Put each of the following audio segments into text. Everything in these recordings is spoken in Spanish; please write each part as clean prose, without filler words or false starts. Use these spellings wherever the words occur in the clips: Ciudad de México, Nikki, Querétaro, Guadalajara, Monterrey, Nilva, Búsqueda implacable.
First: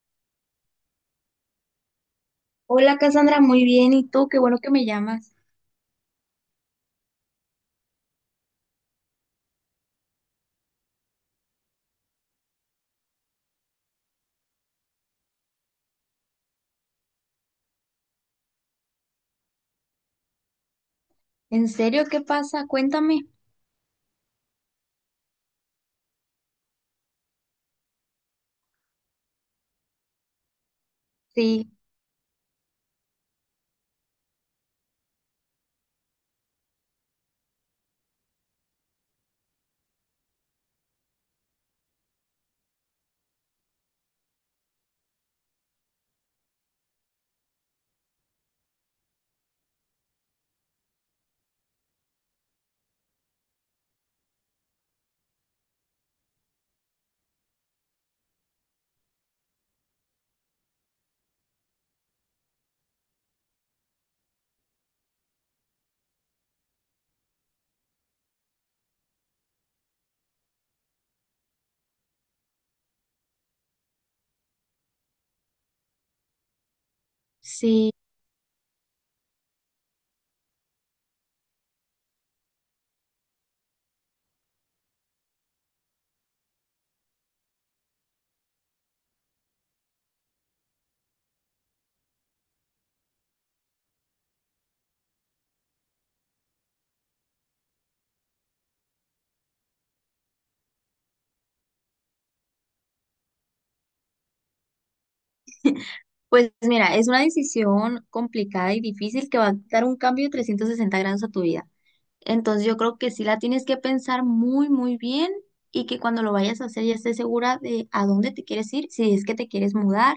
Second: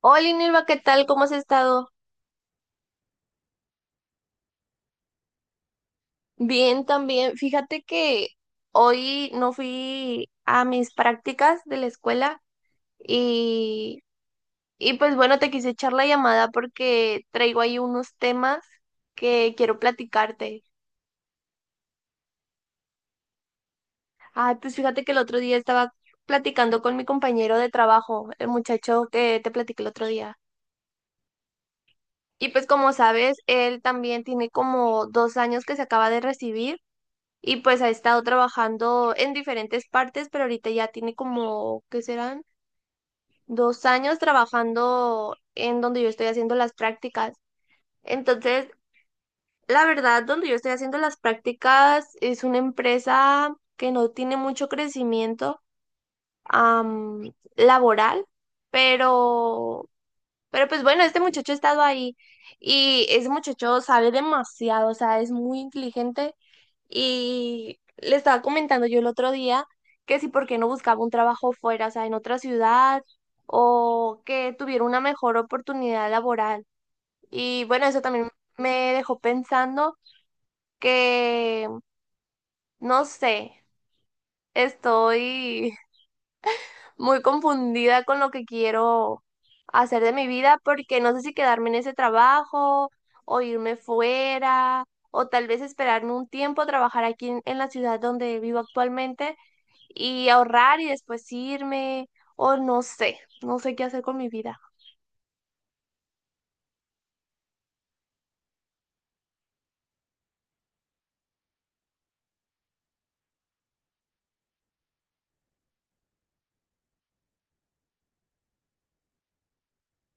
Hola, Nilva, ¿qué tal? ¿Cómo has estado? Hola Cassandra, muy bien. ¿Y tú? Qué bueno que me llamas. Bien, también. Fíjate que hoy no fui a mis prácticas de la escuela y, y pues bueno, te quise echar la llamada porque traigo ahí unos temas que quiero platicarte. ¿En serio? ¿Qué pasa? Cuéntame. Ay, pues fíjate que el otro día estaba platicando con mi compañero de trabajo, el muchacho que te platiqué el otro día. Sí, Y pues como sabes, él también tiene como 2 años que se acaba de recibir. Y pues ha estado trabajando en diferentes partes, pero ahorita ya tiene como, ¿qué serán? 2 años trabajando en donde yo estoy haciendo las prácticas. Entonces, la verdad, donde yo estoy haciendo las prácticas es una empresa que no tiene mucho crecimiento laboral, pero pues bueno, este muchacho ha estado ahí y ese muchacho sabe demasiado, o sea, es muy inteligente y le estaba comentando yo el otro día que si por qué no buscaba un trabajo fuera, o sea, en otra ciudad o que tuviera una mejor oportunidad laboral. Y bueno, sí. eso también me dejó pensando que, no sé, estoy muy confundida con lo que quiero hacer de mi vida porque no sé si quedarme en ese trabajo o irme fuera o tal vez esperarme un tiempo a trabajar aquí en la ciudad donde vivo actualmente y ahorrar y después irme o no sé, no sé qué hacer con mi vida. Pues mira, es una decisión complicada y difícil que va a dar un cambio de 360 grados a tu vida. Entonces yo creo que sí la tienes que pensar muy, muy bien y que cuando lo vayas a hacer ya estés segura de a dónde te quieres ir, si es que te quieres mudar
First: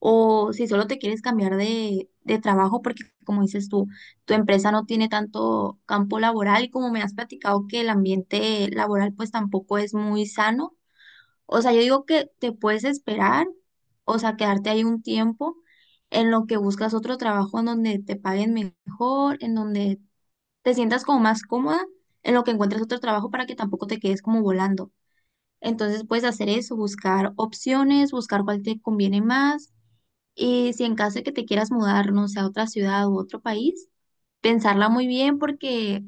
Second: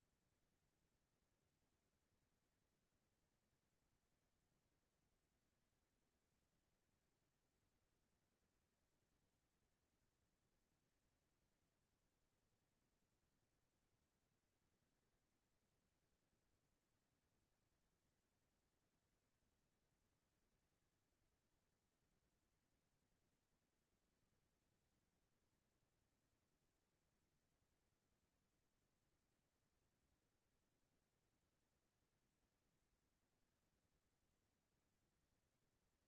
o si solo te quieres cambiar de trabajo, porque como dices tú, tu empresa no tiene tanto campo laboral y como me has platicado que el ambiente laboral pues tampoco es muy sano, o sea, yo digo que te puedes esperar, o sea, quedarte ahí un tiempo en lo que buscas otro trabajo en donde te paguen mejor, en donde te sientas como más cómoda, en lo que encuentres otro trabajo para que tampoco te quedes como volando. Entonces puedes hacer eso, buscar opciones, buscar cuál te conviene más y si en caso de que te quieras mudar, no sé, a otra ciudad u otro país, pensarla muy bien porque,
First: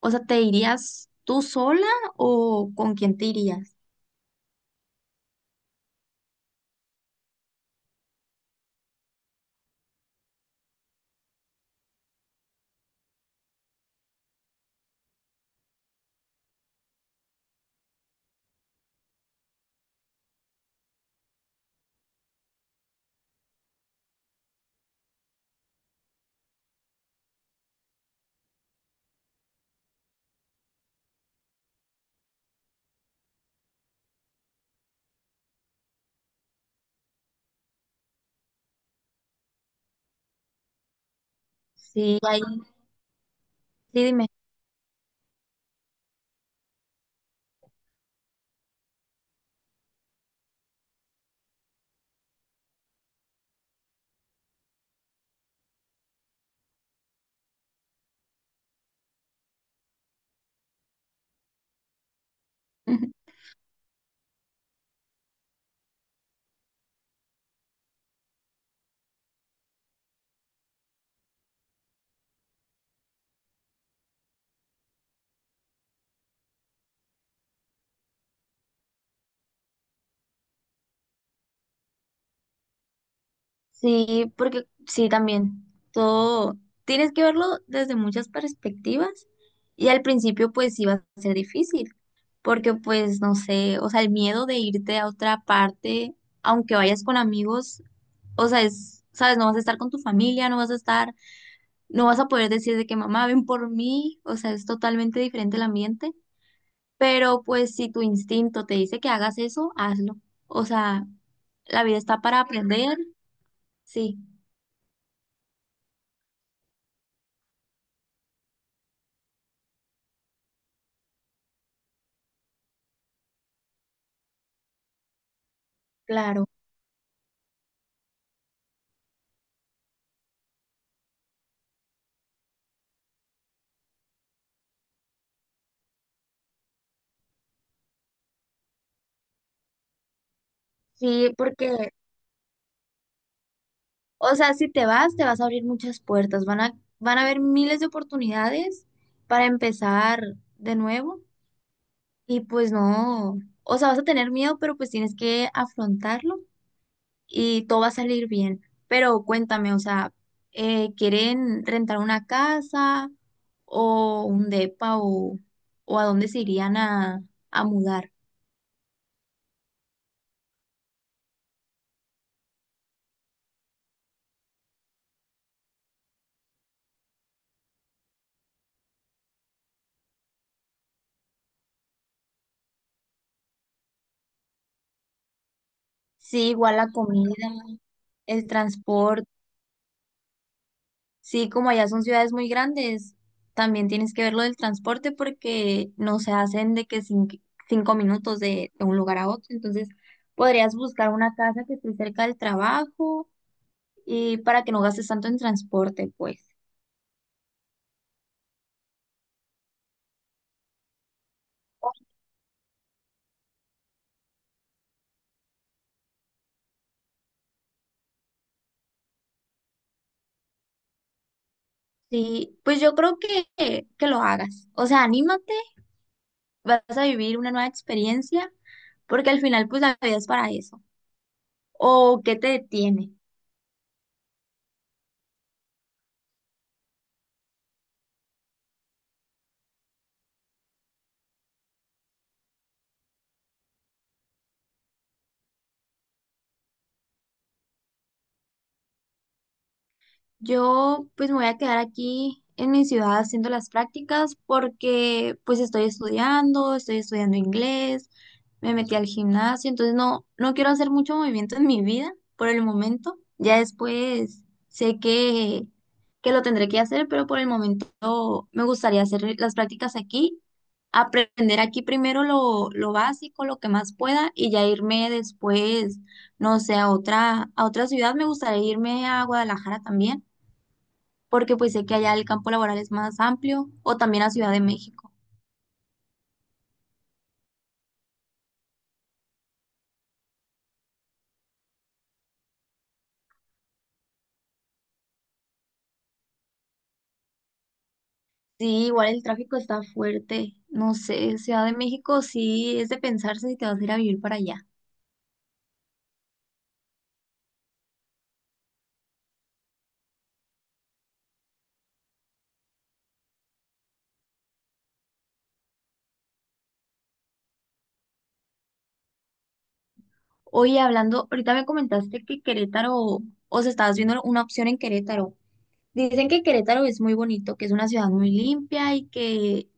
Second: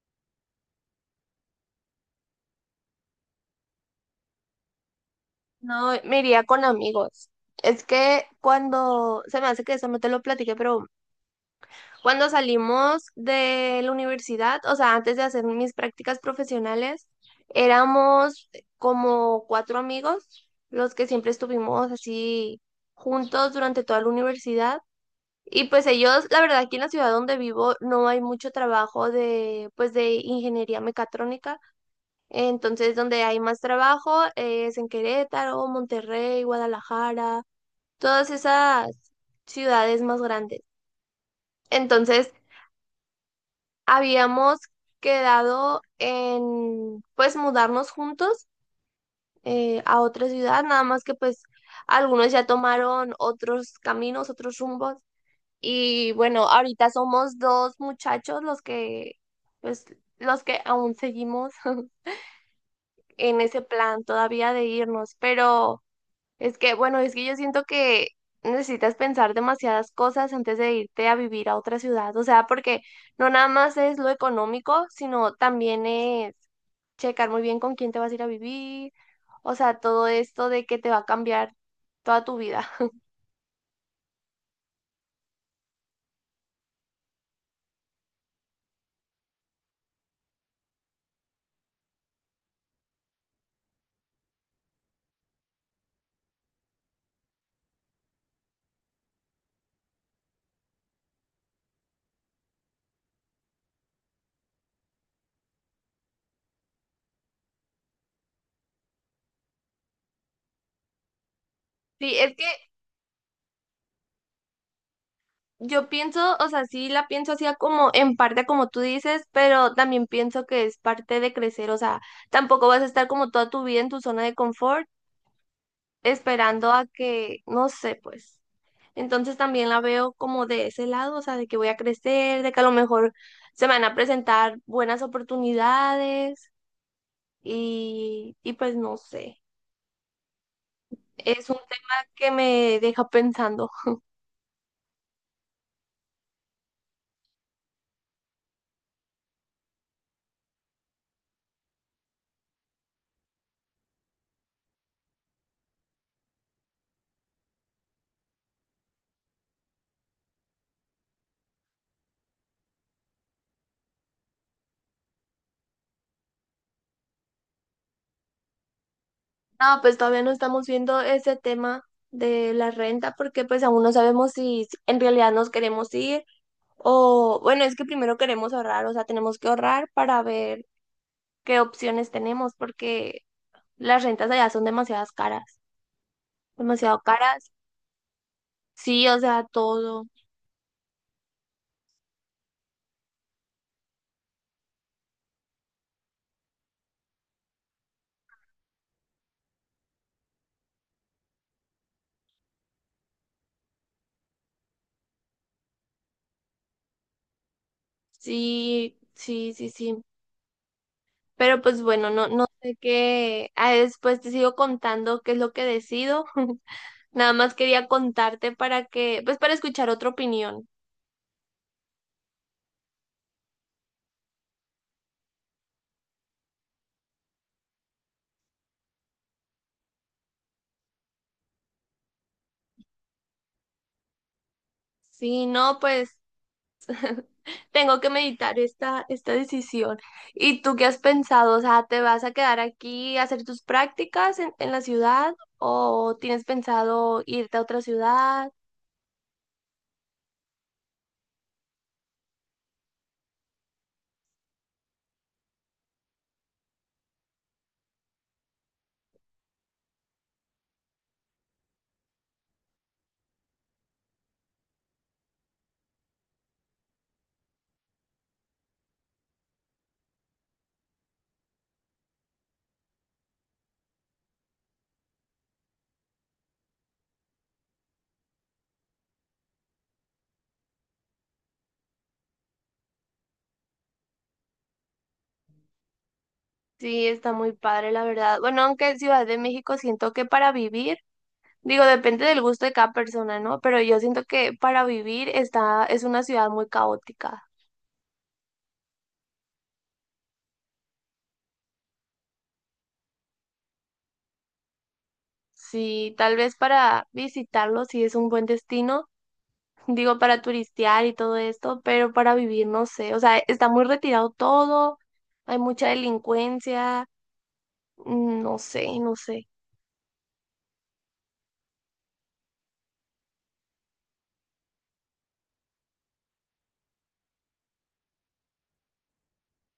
o sea, ¿te irías tú sola o con quién te irías? No, me iría con amigos. Es que cuando, se me hace que eso no te lo platiqué, pero cuando salimos de la universidad, o sea, antes de hacer mis prácticas profesionales, éramos como cuatro amigos, los que siempre estuvimos así juntos durante toda la universidad. Y pues ellos, la verdad, aquí en la ciudad donde vivo no hay mucho trabajo de, pues de ingeniería mecatrónica. Entonces, donde hay más trabajo es en Querétaro, Monterrey, Guadalajara, todas esas ciudades más grandes. Sí, Entonces, ahí, sí, dime. habíamos quedado en, pues, mudarnos juntos a otra ciudad, nada más que pues algunos ya tomaron otros caminos, otros rumbos. Y bueno, ahorita somos dos muchachos los que, pues, los que aún seguimos en ese plan todavía de irnos, pero... Es que, bueno, es que yo siento que necesitas pensar demasiadas cosas antes de irte a vivir a otra ciudad, o sea, porque no nada más es lo económico, sino también es checar muy bien con quién te vas a ir a vivir, o sea, todo esto de que te va a cambiar toda tu vida. Sí, porque sí, también. Todo tienes que verlo desde muchas perspectivas y al principio pues sí va a ser difícil, porque pues no sé, o sea, el miedo de irte a otra parte, aunque vayas con amigos, o sea, es, sabes, no vas a estar con tu familia, no vas a estar, no vas a poder decir de que mamá, ven por mí, o sea, es totalmente diferente el ambiente, pero pues si tu instinto te dice que hagas eso, hazlo. O sea, la vida Sí, está es para que aprender, sí, yo pienso, o sea, sí la pienso así a como en parte como tú dices, pero también pienso que es parte de crecer, o sea, tampoco vas a estar como toda tu vida en tu zona de confort claro. esperando a que, no sé, pues. Entonces también la veo como de ese lado, o sea, de que voy a crecer, de que a lo mejor se me van a presentar buenas oportunidades y pues no sé, Sí, es un porque, tema que me deja pensando. o sea, si te vas, te vas a abrir muchas puertas, van a, van a haber miles de oportunidades para empezar de nuevo y pues no, o sea, vas a tener miedo, pero pues tienes que afrontarlo y todo va a salir bien. Pero cuéntame, o sea, ¿quieren rentar una casa o un depa o a dónde se irían a mudar? No, pues todavía no estamos viendo ese tema de la renta porque pues aún no sabemos si en realidad nos queremos ir o bueno, es que primero queremos ahorrar, o sea, tenemos que ahorrar para ver qué opciones tenemos porque las rentas allá son demasiadas caras, Sí, igual la demasiado comida, caras. el Sí, o transporte. sea, todo. Sí, como allá son ciudades muy grandes, también tienes que ver lo del transporte porque no se hacen de que 5 minutos de un lugar a otro. Entonces, podrías buscar una casa que esté cerca del trabajo y para que no gastes tanto en transporte, pues. Sí, sí, sí, sí. Pero pues bueno, no, no sé qué. Ah, después te sigo contando qué es lo que decido. Nada más quería contarte para que, pues para escuchar otra opinión. Sí, pues yo creo que lo hagas. O sea, anímate, vas a vivir una nueva experiencia porque al final, pues la vida es para eso. ¿O qué te detiene? Sí, no, pues tengo que meditar esta decisión. ¿Y tú qué has pensado? O sea, ¿te vas a quedar aquí a hacer tus prácticas en la ciudad o tienes pensado irte a otra ciudad? Yo pues me voy a quedar aquí en mi ciudad haciendo las prácticas porque pues estoy estudiando inglés, me metí al gimnasio, entonces no, no quiero hacer mucho movimiento en mi vida por el momento. Ya después sé que lo tendré que hacer, pero por el momento me gustaría hacer las prácticas aquí, aprender aquí primero lo básico, lo que más pueda y ya irme después, no sé, a otra ciudad. Me gustaría irme a Guadalajara también porque pues sé que allá el campo laboral es más amplio, o también a Ciudad de México. Sí, está muy padre, la verdad. Bueno, aunque Ciudad de México siento que para vivir, digo, depende del gusto de cada persona, ¿no? Pero yo siento que para vivir está, es una ciudad muy caótica. Sí, igual el tráfico está fuerte. No sé, Ciudad de México sí es de pensarse si te vas a ir a vivir para allá. Sí, tal vez para visitarlo sí es un buen destino, digo, para turistear y todo esto, pero para vivir no sé, o sea, está muy retirado todo, hay mucha delincuencia, no sé, no sé. Oye, hablando, ahorita me comentaste que Querétaro, o sea, estabas viendo una opción en Querétaro. Dicen que Querétaro es muy bonito, que es una ciudad muy limpia y que,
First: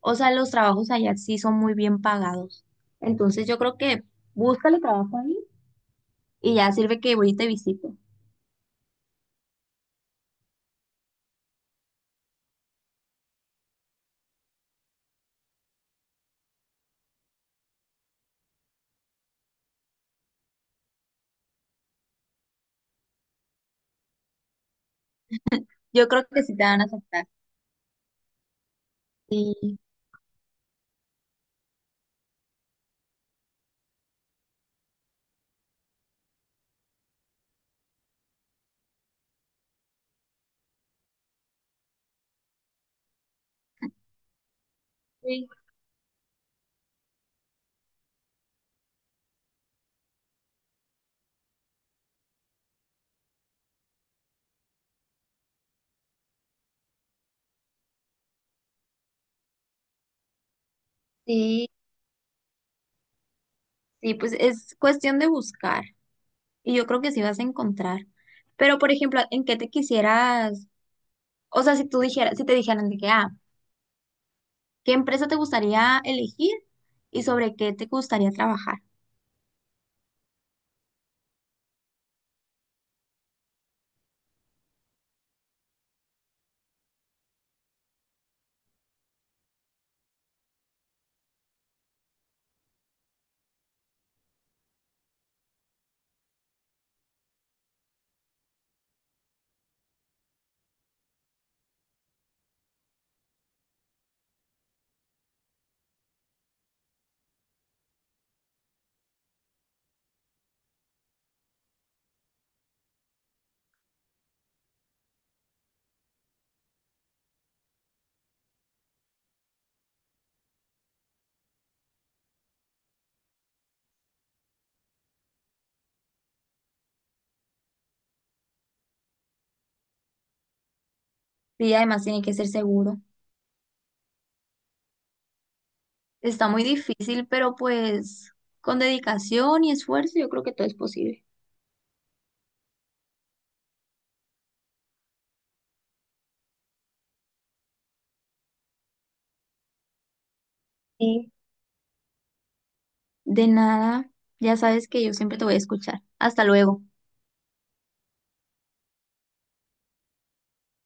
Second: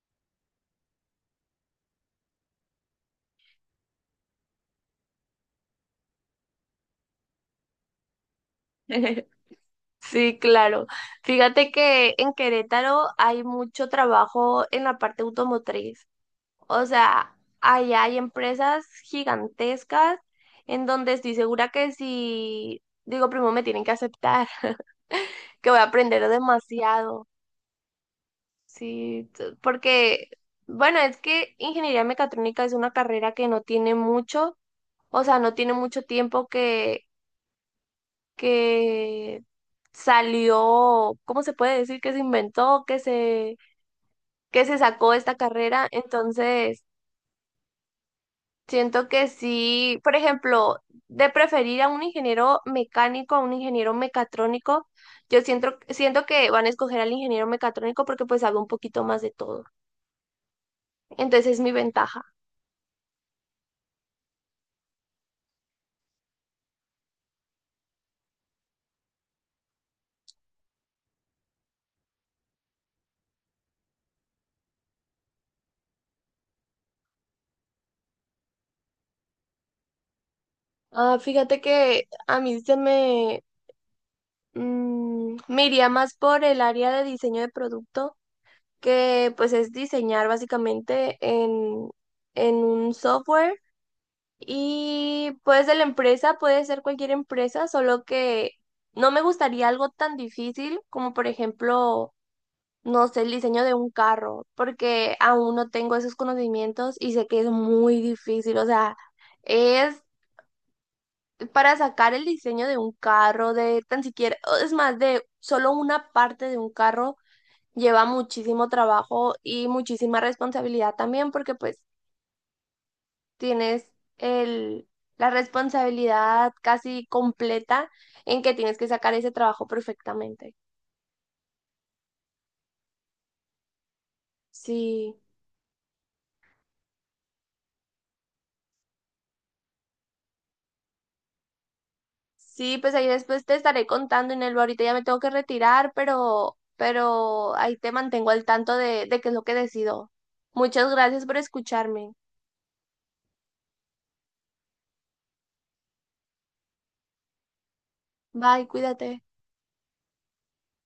o sea, los trabajos allá sí son muy bien pagados. Entonces yo creo que búscale trabajo ahí y ya sirve que voy y te visito. Sí, claro. Fíjate que en Querétaro hay mucho trabajo en la parte automotriz. O sea, allá hay empresas gigantescas en donde estoy segura que si digo primo me tienen que aceptar, que voy a Yo creo aprender que sí te van a demasiado, aceptar. sí, Sí. porque, bueno, es que ingeniería mecatrónica es una carrera que no tiene mucho, o sea, no tiene mucho tiempo que salió, ¿cómo se puede decir? Que se inventó, que se sacó esta Sí. carrera, entonces... Siento que sí, por ejemplo, de preferir a un ingeniero mecánico a un ingeniero mecatrónico, yo siento que van a escoger al ingeniero mecatrónico porque pues sabe un poquito más de todo. Entonces es Sí, mi ventaja. sí, pues es cuestión de buscar y yo creo que sí vas a encontrar. Pero, por ejemplo, ¿en qué te quisieras, o sea, si tú dijeras, si te dijeran de que, ah, ¿qué empresa te gustaría elegir y sobre qué te gustaría trabajar? Ah, fíjate que a mí se me, me iría más por el área de diseño de producto, que pues es diseñar básicamente en un software. Y pues de la empresa puede ser cualquier empresa, solo que no me gustaría algo tan difícil como por ejemplo, no sé, el diseño de un carro, porque aún no tengo esos conocimientos y sé que es muy difícil, o sea, es para sacar el diseño de un carro, de tan siquiera, o es más, de solo una parte de un carro lleva muchísimo trabajo y muchísima responsabilidad también, porque pues tienes el, la responsabilidad casi completa en que tienes que sacar ese trabajo perfectamente. Y además tiene que ser seguro. Sí, Está muy difícil, pero pues con dedicación y esfuerzo yo creo que todo es posible. sí, pues ahí después te estaré contando, Inelva. Ahorita ya me tengo que retirar, pero ahí te mantengo al tanto de qué es lo que decido. Muchas gracias Sí. por escucharme. De nada, ya sabes que yo siempre te voy a escuchar. Hasta luego. Bye, cuídate.